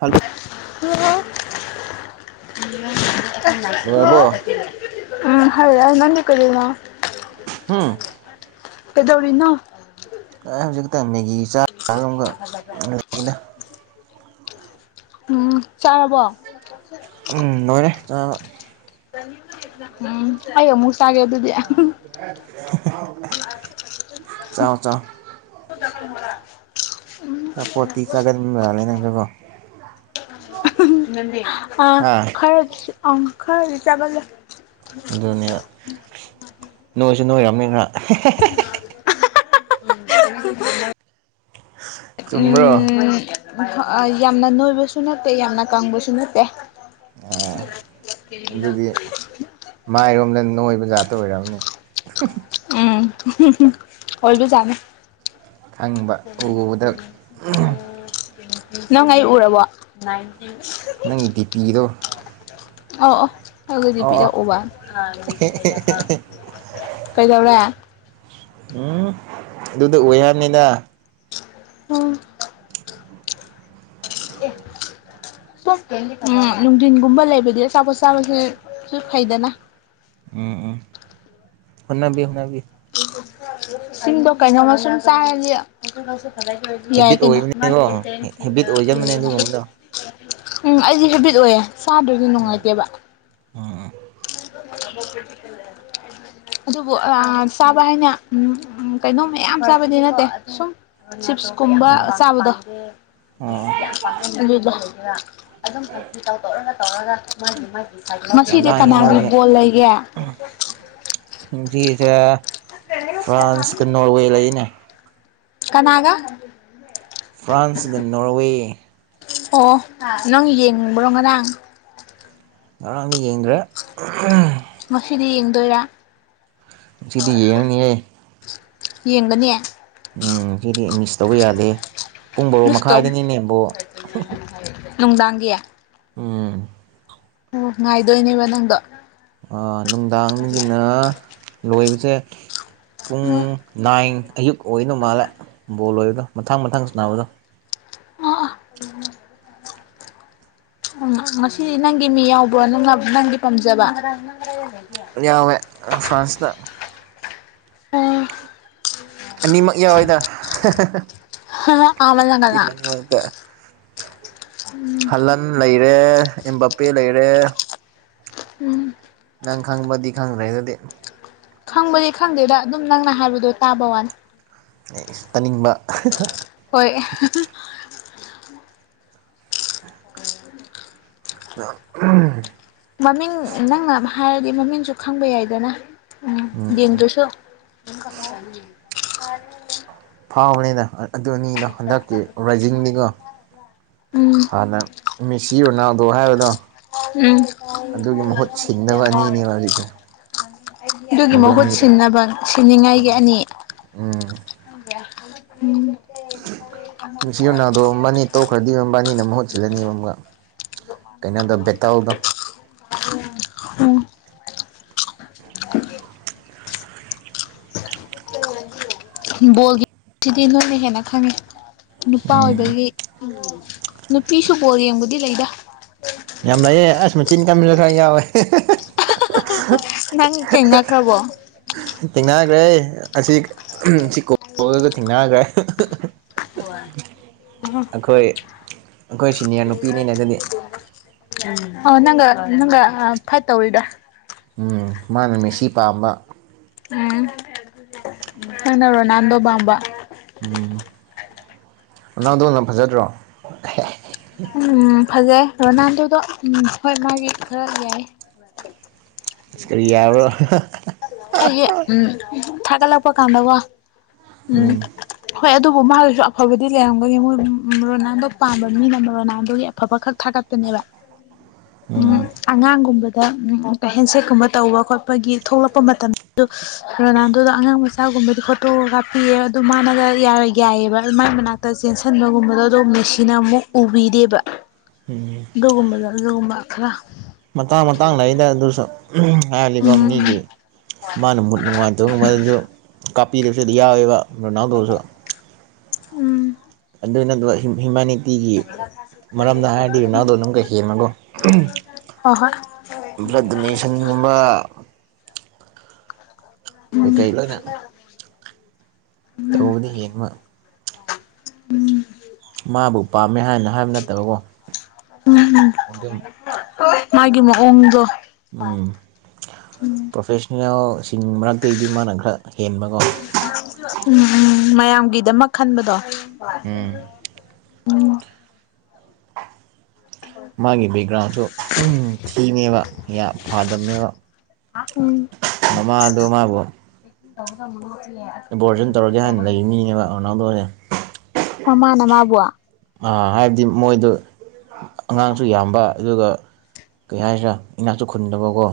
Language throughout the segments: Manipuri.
ꯍꯂꯣ ꯂꯣꯏꯔꯕꯣ [unintelligible] ꯎꯝ ꯍꯜꯂꯛ ꯅꯪꯅ ꯀꯩꯗꯧꯔꯤꯅꯣ ꯍꯨꯝ ꯀꯩꯗꯧꯔꯤꯅꯣ ꯀꯗꯩ ꯍꯧꯖꯤꯛ ꯇꯝꯃꯤꯒꯤ [unintelligible] ꯎꯝ ꯆꯥꯔꯕꯣ ꯎꯝ ꯂꯣꯏꯔꯦ ꯆꯥꯕ ꯎꯝ ꯑꯩ ꯑꯃꯨꯛ ꯆꯥꯒꯦ ꯑꯗꯨꯗꯤ ꯆꯥꯎ ꯆꯥꯎ [unintelligible] ꯑꯆꯥꯄꯣꯠꯇꯤ ꯆꯥꯒꯟꯕꯃꯂꯦ ꯅꯪꯁꯨꯀꯣ ꯑꯍꯨꯡ ꯑꯥ ꯍꯥ ꯈꯔꯗꯤ ꯑꯥ ꯈꯔꯗꯤ ꯆꯥꯒꯜꯂꯦ ꯑꯗꯨꯅꯦ ꯅꯣꯏꯁꯨ ꯅꯣꯏꯔꯝꯅꯤꯅ ꯑꯍꯥ ꯆꯨꯝꯕ꯭ꯔꯣ ꯍꯥ ꯍꯥ ꯎꯝ ꯌꯥꯝꯅ ꯅꯣꯏꯕꯁꯨ ꯅꯠꯇꯦ ꯌꯥꯝꯅ ꯀꯪꯕꯁꯨ ꯅꯠꯇꯦ ꯑꯗꯨꯗꯤ ꯃꯥꯏꯔꯣꯝꯗ ꯅꯣꯏꯕ ꯖꯥꯠꯇꯣ ꯑꯣꯏꯔꯝꯅꯤ ꯎꯝ ꯑꯍꯨ ꯍꯨꯝ ꯑꯣꯏꯕꯖꯠꯅꯦ ꯈꯪꯕ ꯎꯕꯗ [unintelligible] ꯅꯪ ꯑꯩ ꯎꯔꯕꯣ ꯅꯪꯒꯤ ꯗꯤꯄꯤꯗꯣ ꯑꯧ ꯑꯧ‌ ꯑꯗꯨꯗꯤ ꯑꯣ ꯑꯣ ꯄꯤꯔꯛꯎꯕ [unintelligible] ꯀꯩꯗꯧꯔꯦ ꯎꯝ ꯑꯗꯨꯗ ꯎꯏ ꯍꯥꯏꯝꯅꯤꯗ [inaudible] ꯑꯦ [unintelligible] [unintelligible] ꯎꯝ ꯅꯨꯡꯗꯤꯟꯒꯨꯝꯕ ꯂꯩꯕꯗꯤ ꯑꯆꯥꯄꯣꯠ ꯆꯥꯕꯁꯦ ꯁꯨ ꯐꯩꯗꯅ ꯎꯝ ꯎꯝ ꯍꯣꯠꯅꯕꯤꯌꯨ ꯍꯣꯠꯅꯕꯤꯌꯨ ꯆꯤꯟꯗꯣ ꯀꯩꯅꯣꯝꯃ ꯁꯨꯝ ꯆꯥꯔꯗꯤ [unintelligible] ꯌꯥꯏ ꯍꯦꯕꯤꯠ ꯀꯩꯅꯣ ꯑꯣꯏꯕꯅꯤꯀꯣ ꯍꯦꯕꯤꯠ ꯑꯣꯏꯒꯟꯕꯅꯦ ꯑꯗꯨꯒꯨꯝꯕꯗꯣ [unintelligible] ꯎꯡ ꯑꯩꯗꯤ ꯍꯦꯕꯤꯠ ꯑꯣꯏꯌꯦ ꯆꯥꯗ꯭ꯔꯗꯤ ꯎꯝ ꯅꯨꯡꯉꯥꯏꯇꯦꯕ [inaudible] ꯑꯗꯨꯕꯨ [unintelligible] ꯆꯥꯕ ꯍꯥꯏꯅ ꯎꯝ ꯀꯩꯅꯣꯝ ꯃꯌꯥꯝ ꯆꯥꯕꯗꯤ ꯅꯠꯇꯦ ꯁꯨꯝ ꯆꯤꯞꯁꯀꯨꯝꯕ ꯎꯝ ꯆꯥꯕꯗꯣ ꯉ ꯑꯣ ꯌꯥꯝ ꯄꯥꯝꯅ ꯍꯥꯏꯗꯔ ꯑꯗꯨꯝ ꯈꯁꯤ ꯇꯧꯊꯧꯔꯒ [unintelligible] [unintelligible] ꯐꯗ [unintelligible] ꯐ꯭ꯔꯥꯟꯁꯀ ꯅꯣꯔꯋꯦ ꯂꯩꯅꯦ ꯀꯅꯥꯒ ꯐ꯭ꯔꯥꯟꯁꯒ ꯅꯣꯔꯋꯦ ꯑꯣ ꯅꯪ ꯌꯦꯡꯕ꯭ꯔꯣ ꯉꯔꯥꯡ ꯉꯔꯥꯡ ꯌꯦꯡꯗ꯭ꯔꯦ ꯗꯣꯏꯔꯥ ꯉꯁꯤꯗꯤꯌꯦꯡꯅꯤꯌꯦ ꯌꯦꯡꯒꯅꯤ ꯎꯝ ꯁꯤꯗꯤ ꯃꯤꯁ ꯇꯧꯕ ꯌꯥꯗꯦ ꯄꯨꯡ ꯕꯔꯣ ꯃꯤꯁ ꯇꯧ ꯃꯈꯥꯏꯗꯅꯃꯤ ꯕꯣꯜ ꯅꯨꯡꯗꯥꯡꯒꯤ ꯎꯝ ꯑꯣ ꯉꯥꯏꯗꯣꯏꯅꯦꯕ ꯅꯪꯗꯣ ꯑꯥ ꯅꯨꯡꯗꯥꯡꯗꯒꯤꯅ ꯂꯣꯏꯕꯁꯦ ꯄꯨꯡ ꯎꯝ ꯅꯥꯏꯟ ꯑꯌꯨꯛ ꯑꯣꯏꯗꯧ ꯃꯥꯜꯂꯦ ꯕꯣꯜ ꯂꯣꯏꯔꯒ ꯃꯊꯪ ꯃꯊꯪ ꯁꯥꯟꯅꯕꯗꯣ ꯑꯥ ꯎꯝ ꯉꯁꯤꯗꯤ ꯅꯪꯒꯤ ꯃꯤ ꯌꯥꯎꯕ꯭ꯔꯣ ꯅꯪꯅ ꯅꯪꯒꯤ ꯄꯥꯝꯖꯕ ꯌꯥꯎꯋꯦ ꯐ꯭ꯔꯥꯟꯁꯇ ꯑꯣ ꯑꯅꯤꯃꯛ ꯌꯥꯎꯏꯗ ꯍꯥꯍꯥ ꯍꯥ ꯑꯥ ꯃꯂꯪꯒꯅ ꯇꯤꯝꯑꯅꯤꯃꯛꯇ ꯎꯝ ꯍꯂꯟ ꯂꯩ ꯔꯦ ꯏꯝꯕꯄꯦ ꯂꯩꯔꯦ ꯎꯝ ꯅꯪ ꯈꯪꯕꯗꯤ ꯈꯪꯗ꯭ꯔꯦ ꯑꯗꯨꯗꯤ ꯈꯪꯕꯗꯤ ꯈꯪꯗꯦꯗ ꯑꯗꯨꯝ ꯅꯪꯅ ꯍꯥꯏꯕꯗꯣ ꯇꯥꯕ ꯋꯥꯅꯤ ꯑꯣ ꯑꯣ ꯇꯥꯅꯤꯡꯕ ꯍꯣꯏ ꯔ ꯑꯍꯨ ꯃꯃꯤꯡ ꯅꯪꯅ ꯍꯥꯏꯔꯗꯤ ꯃꯃꯤꯡꯁꯨ ꯈꯪꯕ ꯌꯥꯏꯗꯅ ꯎꯝ ꯌꯦꯡꯗ꯭ꯔꯁꯨ ꯐꯥꯎꯕꯅꯤꯗ ꯑꯗꯨ ꯑꯅꯤꯗꯣ ꯍꯟꯗꯛꯀꯤ ꯔꯥꯏꯖꯤꯡꯅꯤꯒꯣ ꯎꯝ ꯍꯥꯟꯅ ꯃꯤꯁꯤ ꯔꯣꯅꯥꯜꯗꯣ ꯍꯥꯏꯕꯗꯣ ꯎꯝ ꯑꯗꯨꯒꯤ ꯃꯍꯨꯠ ꯁꯤꯟꯅꯕ ꯑꯅꯤꯅꯦꯕ ꯍꯧꯖꯤꯛꯁꯦ ꯑꯗꯨꯒꯤ ꯃꯗꯨ ꯃꯍꯨꯠ ꯑꯅꯤꯗꯣ ꯁꯤꯟꯅꯕ ꯁꯤꯅꯤꯉꯥꯏꯒꯤ ꯑꯅꯤ ꯎꯝ ꯃꯤꯁꯤ ꯔꯣꯅꯥꯜꯗꯣ ꯃꯕꯥꯅꯤ ꯇꯣꯛꯈ꯭ꯔꯗꯤ ꯃꯕꯥꯅꯤꯅ ꯃꯍꯨꯠ ꯁꯤꯜꯂꯅꯤꯕ ꯑꯃꯨꯛꯀ ꯀꯩꯅꯣꯗꯣ ꯕꯦꯇꯜꯗꯣ ꯎꯝ ꯕꯣꯜꯒꯤ ꯁꯤꯗꯤ ꯅꯣꯏꯅ ꯍꯦꯟꯅ ꯈꯪꯉꯤ ꯅꯨꯄꯥ ꯎꯝ ꯑꯣꯏꯕꯒꯤ ꯎꯝ ꯅꯨꯄꯤꯁꯨꯨ ꯕꯣꯜ ꯌꯦꯡꯕꯗꯤ ꯂꯩꯗ ꯌꯥꯝ ꯂꯩꯥꯌꯦ ꯑꯁ ꯃꯆꯤꯟ ꯀꯟꯕꯁꯨ ꯈꯔ ꯌꯥꯎꯋꯦ ꯅꯪ ꯊꯦꯡꯅꯈ꯭ꯔꯕꯣ ꯊꯦꯡꯅꯈ꯭ꯔꯦ ꯑꯁꯤ ꯁꯤ ꯀꯣꯜꯗꯒ ꯊꯦꯡꯅꯈ꯭ꯔꯦ ꯍꯣꯢ ꯑꯍꯣ ꯑꯩꯈꯣꯏ ꯑꯩꯈꯣꯏ ꯁꯤꯅꯤꯌꯔ ꯅꯨꯄꯤꯅꯤꯅꯦ ꯑꯗꯨꯗꯤ [unintelligible] ꯑ ꯅꯪꯒ ꯅꯪꯒ ꯐꯥꯏꯠ ꯇꯧꯔꯤꯔ ꯎꯝ ꯃꯥꯅ ꯃꯦꯁꯤ ꯄꯥꯝꯕ ꯎꯝ ꯅꯪꯅ ꯔꯣꯅꯥꯟꯗꯣ ꯄꯥꯝꯕ ꯎꯝ ꯔꯣꯅꯥꯟꯗꯣ ꯅ ꯐꯖꯗ꯭ꯔꯣ ꯎꯝ ꯐꯖꯩ ꯔꯣꯅꯥꯟꯗꯣꯗꯣ ꯎꯝ ꯍꯣꯏ ꯃꯥꯒꯤ ꯈꯔ ꯌꯥꯏ ꯑꯁ ꯀꯔꯤ ꯌꯥꯕ꯭ꯔꯣ ꯍꯥꯏꯗꯤ ꯎꯝ ꯊꯥꯒꯠꯂꯛꯄ ꯀꯥꯟꯗ ꯋꯥ ꯎꯝ ꯍꯣꯏ ꯑꯗꯨꯕꯨ ꯃꯥꯒꯤꯁꯨ ꯑꯐꯕꯗꯤ ꯂꯩꯔꯝꯒꯅꯤ ꯃꯣꯏ ꯔꯣꯅꯥꯜꯗꯣ ꯄꯥꯝꯕ ꯃꯤꯅ ꯔꯣꯅꯥꯜꯗꯣꯒꯤ ꯑꯐꯕ ꯈꯛ ꯊꯥꯒꯠ ꯊꯒꯠꯀꯅꯦꯕ ꯎꯝ ꯑꯉꯥꯡꯒꯨꯝꯕꯗ ꯎꯝ ꯇꯧ ꯍꯦꯟꯁꯦꯠꯀꯨꯝꯕ ꯇꯧꯕ ꯈꯣꯠꯄꯒꯤ ꯊꯣꯛꯂꯛꯄ ꯃꯇꯝꯗꯨ ꯔꯣꯅꯥꯜꯗꯣꯗ ꯑꯉꯥꯡ ꯃꯆꯥꯒꯨꯝꯕꯗꯤ ꯐꯣꯇꯣ ꯀꯥꯞꯄꯤꯌꯦ ꯑꯗꯨ ꯃꯥꯅꯒ ꯌꯥꯔ ꯌꯥꯏꯑꯕ ꯑꯗꯨ ꯃꯥꯏ ꯃꯅꯥꯛꯇ ꯆꯦꯟꯁꯤꯟꯕꯒꯨꯝꯕꯗꯣ ꯑꯗꯨꯝ ꯃꯦꯁꯤꯅ ꯑꯃꯨꯛ ꯎ ꯄꯤꯗꯦꯕ ꯎꯝ ꯑꯗꯨꯒꯨꯝꯕꯗꯣ ꯑꯗꯨꯒꯨꯝꯕ ꯈꯔ ꯃꯇꯥꯡ ꯃꯇꯥꯡ ꯂꯩꯌꯦꯗ ꯑꯗꯨꯁꯨ ꯍꯥꯏꯔꯗꯤꯀꯣ ꯎꯝ ꯃꯤꯒꯤ ꯃꯥꯅ ꯃꯨꯠ ꯅꯨꯡꯉꯥꯏꯇ ꯃꯗꯨꯁꯨ ꯀꯥꯞꯄꯤꯗꯕꯁꯨ ꯑꯗꯨ ꯌꯥꯎꯋꯦꯕ ꯔꯣꯅꯥꯜꯗꯣꯁꯨ ꯎꯝ ꯑꯗꯨꯅ ꯑꯗꯨꯋꯥ ꯍꯤꯡ ꯍꯤꯡꯕ ꯅꯤꯇꯤꯒꯤ ꯃꯔꯝꯗ ꯍꯥꯏꯔꯗꯤ ꯔꯣꯅꯜꯗꯣꯅ ꯑꯃꯨꯛꯀ ꯍꯦꯟꯕꯒꯣ ꯍꯣꯏ ꯍꯣꯏ ꯕ꯭ꯂꯠ ꯗꯣꯅꯦꯁꯟꯒꯨꯝꯕ ꯀꯩꯀꯩ ꯂꯣꯏꯅ ꯎꯝ ꯇꯧꯕꯗꯤ ꯍꯦꯟꯕ ꯎꯝ ꯎꯝ ꯃꯕꯨꯄꯥꯥ ꯑꯗꯨꯝ ꯎꯝ ꯃꯥꯒꯤ ꯃꯑꯣꯡꯗꯣ ꯎꯝ ꯎꯝ ꯄ꯭ꯔꯣꯐꯦꯁꯅꯦꯜ ꯃꯔꯛꯇꯩꯗꯤ ꯃꯥꯅ ꯈꯔ ꯍꯦꯟꯕ ꯀꯣ ꯎꯝ ꯎꯝ ꯃꯌꯥꯝꯒꯤꯗꯃꯛ ꯈꯟꯕꯗꯣ ꯎꯝ ꯎꯝ ꯃꯥꯒꯤ ꯕꯦꯛꯒ꯭ꯔꯥꯎꯟꯗꯨ ꯊꯤꯕꯅꯦꯕ ꯌꯥ ꯐꯥꯗꯕꯅꯦꯕ ꯎꯝ ꯃꯥꯃꯥ ꯗꯣ ꯃꯥꯕꯨ ꯑꯦꯕꯣꯔꯁꯟ ꯇꯧꯔꯒꯦ ꯍꯥꯏꯅ ꯂꯩꯕ ꯃꯤꯅꯦꯕ ꯔꯣꯅꯥꯜꯗꯣꯁꯦ ꯃꯃꯥꯅ ꯃꯕꯨ ꯑꯥ ꯍꯥꯏꯕꯗꯤ ꯃꯣꯏꯗꯣ ꯑꯉꯥꯡꯁꯨ ꯌꯥꯝꯕ ꯑꯗꯨꯒ ꯀꯩ ꯍꯥꯏꯁꯤꯔꯥ ꯏꯅꯥꯛꯁꯨ ꯈꯨꯟꯗꯕꯀꯣ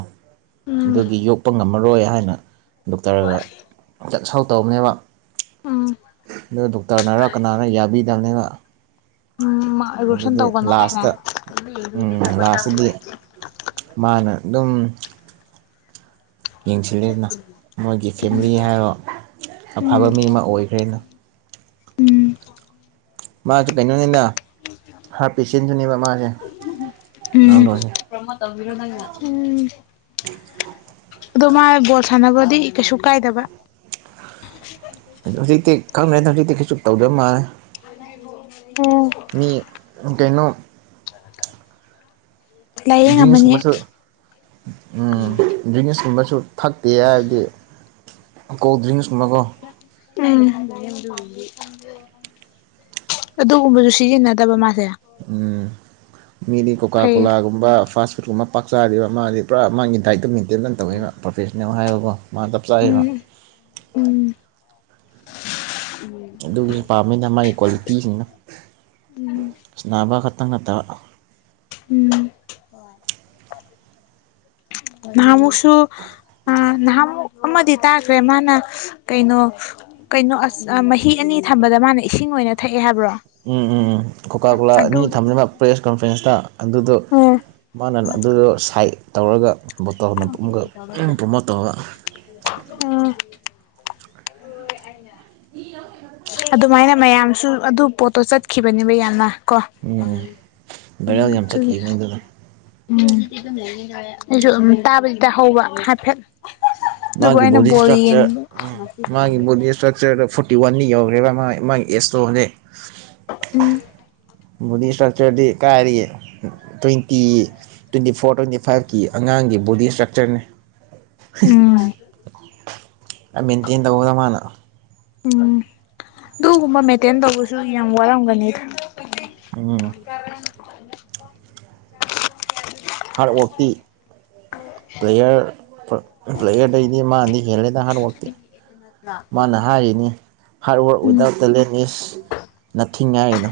ꯎꯝ ꯑꯗꯨꯒꯤ ꯌꯣꯛꯄ ꯉꯝꯃꯔꯣꯏ ꯍꯥꯏꯅ ꯗꯣꯛꯇꯔꯒ ꯆꯠ ꯁꯥꯎ ꯇꯧꯕꯅꯦꯕ ꯎꯝ ꯗꯣꯛꯇꯔ ꯅꯔꯥ ꯀꯅꯔꯥ ꯌꯥꯕꯤꯗꯕꯅꯤꯕ ꯎꯝ ꯔꯣꯁꯟ ꯑꯗꯨꯗꯤ ꯇꯧꯒꯅꯣ ꯂꯥꯁꯇ ꯍꯥꯏꯅ ꯎꯝ ꯂꯥꯁꯇꯗꯤ ꯃꯥꯅ ꯑꯗꯨꯝ ꯌꯦꯡꯁꯤꯂꯦꯗꯅ ꯃꯣꯏꯒꯤ ꯐꯦꯃꯤꯂꯤ ꯍꯥꯏꯔꯣ ꯎꯝ ꯑꯐꯕ ꯃꯤ ꯑꯃ ꯑꯣꯏꯈ꯭ꯔꯦꯅ ꯎꯝ ꯃꯥꯁꯨ ꯀꯩꯅꯣꯅꯤꯗ ꯍꯥꯔꯠꯄꯤꯁꯤꯟꯁꯨꯅꯦꯕ ꯃꯁꯦ ꯎꯝ ꯄ꯭ꯔꯃꯣꯠ ꯇꯧꯕꯤꯔꯣ ꯅꯪꯅ ꯎꯝ [inaudible] ꯑꯗꯣ ꯃꯥ ꯕꯣꯜ ꯁꯥꯟꯅꯕꯗꯤ ꯀꯩꯁꯨ ꯀꯥꯏꯗꯕ ꯍꯧꯖꯤꯛꯇꯤ ꯈꯪꯗ꯭ꯔꯦꯗ ꯍꯧꯖꯤꯛꯇꯤ ꯀꯩꯁꯨ ꯇꯧꯗꯕ ꯃꯥꯜꯂꯦ ꯃꯤ ꯀꯩꯅꯣ ꯂꯥꯏꯌꯦꯡꯉꯝꯃꯅꯤ ꯗ꯭ꯔꯤꯡꯁꯀꯨꯝꯕꯁꯨ ꯎꯝ ꯗ꯭ꯔꯤꯡꯁꯀꯨꯝꯕꯁꯨ ꯊꯛꯇꯦ ꯍꯥꯏꯔꯗꯤ ꯀꯣꯜ ꯗ꯭ꯔꯤꯡꯁ ꯎꯝ ꯑꯗꯨꯒꯨꯝꯕꯁꯨ ꯁꯤꯖꯤꯟꯅꯗꯕ ꯃꯥ ꯎꯝ ꯃꯤꯗꯤ ꯀꯣꯀꯥ ꯐꯩꯌꯦ ꯀꯣꯂꯥꯒꯨꯝꯕ ꯐꯁ ꯀꯨꯝꯕ ꯄꯛ ꯆꯥꯗꯦꯕ ꯃꯥꯗꯤ ꯄꯨꯔꯥ ꯃꯥꯒꯤ ꯗꯥꯏꯠꯇꯣ ꯃꯦꯟꯇꯦꯟ ꯇꯧꯋꯤꯕ ꯄ꯭ꯔꯣꯐꯦꯁꯅꯦꯜ ꯍꯥꯏꯕꯀꯣ ꯃꯥ ꯆꯞ ꯆꯥꯏꯌꯦꯕ ꯎꯝ ꯎꯝ ꯑꯗꯨꯒꯤ ꯄꯥꯝꯃꯤꯗ ꯃꯥꯒꯤ ꯀ꯭ꯋꯥꯂꯤꯇꯤꯁꯤꯡꯗꯣ ꯎꯝ ꯅꯥꯕ ꯈ ꯈꯇꯪ ꯅꯠꯇꯕ ꯎꯝ ꯅꯍꯟꯃꯨꯛꯁꯨ ꯑꯥ ꯅꯍꯟꯃꯨꯛ ꯑꯃꯗꯤ ꯇꯥꯈ꯭ꯔꯦ ꯃꯥꯅ ꯀꯩꯅꯣ ꯀꯩꯅꯣ ꯑꯁ ꯃꯍꯤ ꯑꯅꯤ ꯊꯝꯕꯗ ꯃꯥꯅ ꯏꯁꯤꯡ ꯑꯣꯏꯅ ꯊꯛꯑꯦ ꯍꯥꯏꯕ꯭ꯔꯣ ꯎꯝ ꯎꯝ ꯎꯝ ꯀꯣꯀꯥ ꯀꯣꯂꯥ ꯑꯗꯨ ꯑꯅꯤ ꯊꯝꯃꯤꯕ ꯄ꯭ꯔꯦꯁ ꯀꯟꯐ꯭ꯔꯦꯟꯁꯇ ꯑꯗꯨꯗꯣ ꯃꯥꯅ ꯑꯗꯨꯗꯣ ꯁꯥꯏꯠ ꯇꯧꯔꯒ ꯕꯣꯇꯜꯅ ꯑꯃꯨꯛꯀ ꯄ꯭ꯔꯣꯃꯣꯠ ꯇꯧꯕ ꯑꯝ ꯑꯗꯨꯃꯥꯏꯅ ꯃꯌꯥꯝꯁꯨ ꯑꯗꯨ ꯄꯣꯠꯇꯣ ꯆꯠꯈꯤꯕꯅꯦꯕ ꯌꯥꯝꯅ ꯀꯣ ꯎꯝ ꯎꯝ ꯚꯥꯏꯔꯦꯜ ꯌꯥꯝ ꯑꯗꯨꯏ ꯆꯠꯈꯤꯕꯅꯦ ꯑꯗꯨꯅ ꯎꯝ ꯑꯩꯁꯨ ꯑꯗꯨ ꯇꯥꯕꯗꯤ ꯇꯥꯍꯧꯕ ꯍꯥꯏꯐꯦꯠ ꯑꯗꯨꯕꯨ ꯃꯥꯒꯤ ꯑꯩꯅ ꯕꯣꯗꯤ ꯕꯣꯜ ꯁꯇ꯭ꯔꯛꯆꯔ ꯌꯦꯡꯕ ꯎꯝ ꯃꯥꯒꯤ ꯕꯣꯗꯤ ꯏꯁꯇ꯭ꯔꯛꯆꯔꯗ ꯐꯨꯠ ꯋꯥꯟꯅꯤ ꯌꯧꯈ꯭ꯔꯦꯕ ꯃꯥ ꯃꯥ ꯑꯦꯁ ꯇꯣꯗꯤ ꯎꯝ ꯕꯣꯗꯤ ꯏꯁꯇ꯭ꯔꯛꯆꯔꯗꯤ ꯀꯥꯏꯔꯤꯌꯦ ꯇ꯭ꯋꯦꯟꯇꯤ ꯇ꯭ꯋꯦꯟꯇꯤ ꯐꯣꯔ ꯇ꯭ꯋꯦꯟꯇꯤ ꯐꯥꯏꯚꯀꯤ ꯑꯉꯥꯡꯒꯤ ꯕꯣꯗꯤ ꯏꯁꯇ꯭ꯔꯛꯆꯔꯅꯤ ꯎꯝ ꯑꯥ ꯃꯦꯟꯇꯦꯟ ꯇꯧꯕꯗ ꯃꯥꯅ ꯎꯝ ꯑꯗꯨꯒꯨꯝꯕ ꯃꯦꯟꯇꯦꯟ ꯇꯧꯕꯁꯨ ꯌꯥꯝ ꯋꯥꯔꯝꯒꯅꯤꯗ [inaudible] ꯎꯝ ꯍꯥꯔꯠ ꯋꯥꯔꯇꯤ ꯄ꯭ꯂꯦꯌꯔ ꯄ꯭ꯂꯦꯌꯔꯗꯩꯗꯤ ꯃꯥꯅꯗꯤ ꯍꯦꯜꯂꯦ ꯍꯥꯔꯗ ꯋꯥꯔꯛꯇꯤ ꯃꯥꯅ ꯍꯥꯏꯔꯤꯅꯤ hard work um without talent is nothing ꯍꯥꯏꯅꯤ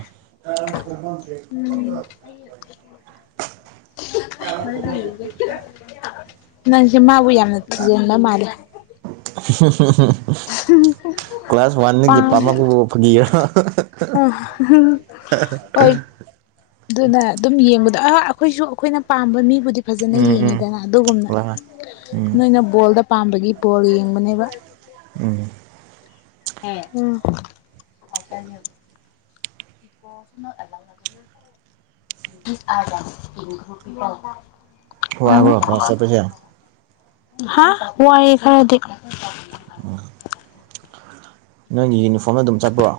[inaudible] ꯅꯪꯁꯦ ꯃꯥꯕꯨ ꯌꯥꯝꯅ ꯊꯤꯖꯤꯟꯕ ꯃꯥꯂꯦ [unintelligible] ꯀ꯭ꯂꯥꯁ [inaudible] ꯑ ꯋꯥꯟꯗꯒꯤ ꯄꯥꯝꯃꯛꯄꯕꯨ ꯐꯥꯒꯤꯔꯣ [unintelligible] ꯍꯣꯏ ꯑꯗꯨꯅ ꯑꯗꯨꯝ ꯌꯦꯡꯕꯗ ꯑ ꯑꯩꯈꯣꯏꯁꯨ ꯑꯩꯈꯣꯏꯅ ꯄꯥꯝꯕ ꯃꯤꯕꯨꯗꯤ ꯐꯖꯅ ꯎꯝ ꯎꯝ ꯌꯦꯡꯉꯤꯗꯅ ꯑꯗꯨꯒꯨꯝꯅ ꯎꯝ ꯅꯣꯏꯅ ꯕꯣꯜꯗ ꯄꯥꯝꯕꯒꯤ ꯕꯣꯜ ꯌꯦꯡꯕꯅꯦꯕ ꯎꯝ ꯍ ꯎꯝ [unintelligible] ꯗꯤꯑꯔꯗꯔ ꯏꯟ ꯒ꯭ꯔꯨ ꯄꯤꯄꯜ ꯋꯥꯕꯣ ꯀ꯭ꯂꯥꯁ ꯆꯠ ꯄꯒꯤ ꯍꯥ ꯋꯥꯏꯌꯦ ꯈꯔꯗꯤ ꯑꯣ ꯅꯪꯒꯤ ꯌꯨꯅꯤꯐꯣꯔꯝꯗ ꯑꯗꯨꯝ ꯆꯠꯄ꯭ꯔꯣ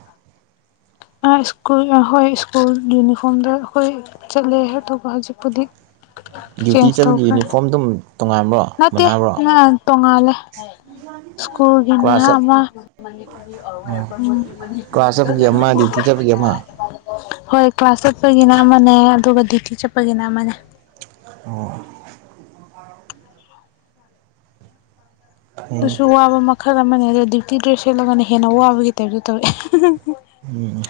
[inaudible] ꯍꯣꯢ ꯁꯀꯨꯜ ꯑꯩꯈꯣꯏ ꯁ꯭ꯀꯨꯜ ꯌꯨꯅꯤꯐꯣꯔꯝꯗ ꯑꯩꯈꯣꯏ ꯆꯠꯂꯦ ꯑꯗꯨꯒ ꯍꯧꯖꯤꯛꯄꯨꯗꯤ ꯗ꯭ꯌꯨꯇꯤ ꯆꯦꯟꯖ ꯆꯠꯄꯒꯤ ꯇꯧꯈ꯭ꯔꯦ ꯌꯨꯅꯤꯐꯣꯔꯝ ꯑꯗꯨꯝ ꯇꯣꯉꯥꯟꯕ꯭ꯔꯣ ꯅꯠꯇꯦ ꯃꯥꯅꯕ꯭ꯔꯣ ꯇꯣꯡꯉꯥꯜꯂꯦ ꯁ꯭ꯀꯨꯜꯒꯤꯅ ꯀ꯭ꯂꯥꯁ ꯆꯠ ꯑꯃ ꯎ ꯑꯣ ꯀ꯭ꯂꯥꯁ ꯆꯠꯄꯒꯤ ꯑꯃ ꯗ꯭ꯌꯨꯇꯤ ꯆꯠꯄꯒꯤ ꯑꯃ [unintelligible] ꯍꯣꯏ ꯀ꯭ꯂꯥꯁ ꯆꯠꯄꯒꯤꯅ ꯑꯃꯅꯦ ꯑꯗꯨꯒ ꯗ꯭ꯌꯨꯇꯤ ꯆꯠꯄꯒꯤꯅ ꯑꯃꯅꯦ ꯑꯣ ꯐꯩꯅꯦ ꯑꯗꯨꯁꯨ ꯋꯥꯕ ꯃꯈꯜ ꯑꯃꯅꯦ ꯑꯗꯨꯗ ꯗ꯭ꯌꯨꯇꯤ ꯗ꯭ꯔꯦꯁ ꯁꯦꯠꯂꯒꯅ ꯍꯦꯟꯅ ꯋꯥꯕꯒꯤ ꯇꯥꯏꯞꯇ ꯇꯧꯋꯦ ꯎꯝ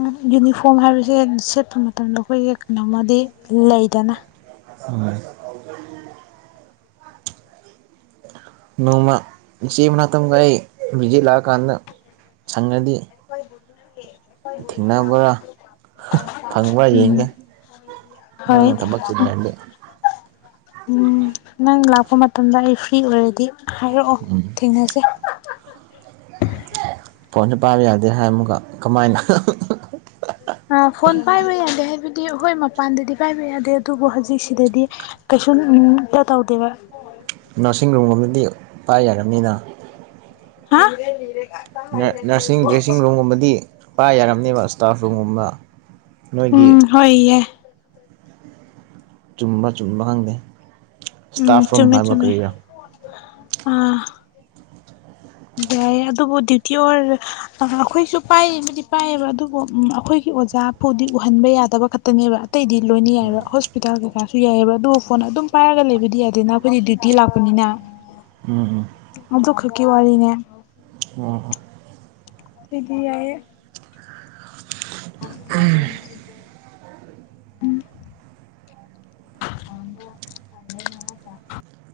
ꯎ ꯌꯨꯅꯤꯐꯣꯔꯝ ꯍꯥꯏꯕꯁꯦ ꯁꯦꯠꯄ ꯃꯇꯝꯗ ꯑꯩꯈꯣꯏꯒꯤ ꯀꯩꯅꯣꯝꯃꯗꯤ ꯂꯩꯗꯅ [unintelligible] ꯅꯣꯡꯃ ꯏ ꯆꯦ ꯃ ꯃꯇꯝ ꯀꯥꯏ ꯕꯤꯖ ꯂꯥꯛꯑꯀꯥꯟꯗ ꯁꯪꯒꯗꯤ ꯊꯦꯡꯅꯕ꯭ꯔꯥ ꯐꯪꯕ꯭ꯔꯥ ꯎꯝ ꯌꯦꯡꯒꯦ ꯍꯣꯏ ꯅꯪ ꯊꯕꯛ ꯆꯤꯟꯂꯗꯤ ꯎꯝ ꯅꯪ ꯂꯛ ꯄ ꯃꯇꯝꯗ ꯑꯩ ꯐ꯭ꯔꯤ ꯑꯣꯏꯔꯗꯤ ꯍꯥꯏꯔꯛꯑꯣ ꯎꯝ ꯊꯦꯡꯅꯁꯦ ꯐꯣꯟꯁꯨ ꯄꯥꯏꯕ ꯌꯥꯗꯦ ꯍꯥꯏ ꯑꯃꯨꯀ ꯀꯃꯥꯏꯅ ꯑ ꯐꯣꯟ ꯄꯥꯏꯕ ꯌꯥꯗꯦ ꯍꯥꯏꯕ ꯗꯤ ꯍꯣꯏ ꯃꯄꯥꯟꯗꯗꯤ ꯄꯥꯏꯕ ꯌꯥꯗꯦ ꯑꯗꯨꯕꯨ ꯍꯧꯖꯤꯛꯁꯤꯗꯗꯤ ꯀꯩꯁꯨꯝꯇ ꯇꯧꯗꯦꯕ ꯅꯔꯁꯤꯡ ꯔꯨꯝꯒꯨꯝꯕꯗꯤ ꯄꯥꯏ ꯌꯥꯝꯅꯤꯅ ꯍꯥ ꯅ ꯅꯔꯁꯤꯡ ꯗ꯭ꯔꯦꯁꯤꯡ ꯔꯨꯝꯒꯨꯝꯕꯗꯤ ꯄꯥꯏ ꯌꯥꯔꯝꯅꯦꯕ ꯏꯁꯇꯥꯐ ꯔꯨꯝꯒꯨꯝꯕ ꯅꯣꯏꯒꯤ ꯎꯝ ꯍꯣꯏꯌꯦ ꯆꯨꯝꯕ ꯆꯨꯝꯕ ꯈꯪꯗꯦ ꯎꯝ ꯏꯁꯇꯥꯐ ꯔꯨꯝ ꯆꯨꯝꯃꯦ ꯍꯥꯏꯕ ꯆꯨꯝꯃꯦ ꯀꯔꯤꯔꯥ ꯑꯥ ꯌꯥꯏꯌꯦ ꯑꯗꯨꯕꯨ ꯗ꯭ꯌꯨꯇꯤ ꯑꯣꯔ ꯑꯩꯈꯣꯏꯁꯨ ꯄꯥꯏꯔꯤꯁꯤꯗꯤ ꯄꯥꯏꯑꯕ ꯑꯗꯨꯕꯨ ꯎ ꯑꯩꯈꯣꯏꯒꯤ ꯑꯣꯖꯥ ꯐꯨꯗꯤ ꯎꯍꯟꯕ ꯌꯥꯗꯕ ꯈꯛꯇꯅꯦꯕ ꯑꯇꯩꯗꯤ ꯂꯣꯏꯅ ꯌꯥꯏꯕ ꯍꯣꯁꯄꯤꯇꯥꯜ ꯀꯩꯀꯥꯁꯨ ꯌꯥꯏꯑꯦꯕ ꯑꯗꯨꯕꯨ ꯐꯣꯟ ꯑꯗꯨꯝ ꯄꯥꯏꯔꯒ ꯂꯩꯕꯗꯤ ꯌꯥꯗꯦꯅ ꯑꯩꯈꯣꯏꯗꯤ ꯗ꯭ꯌꯨꯇꯤ ꯂꯥꯛꯄꯅꯤꯅ ꯎꯝ ꯎꯝ ꯗꯨꯀꯤ ꯋꯥꯔꯤꯅꯦ ꯎꯝ ꯇꯩꯗꯤ ꯌꯥꯢꯌꯦ ꯎꯝ [unintelligible]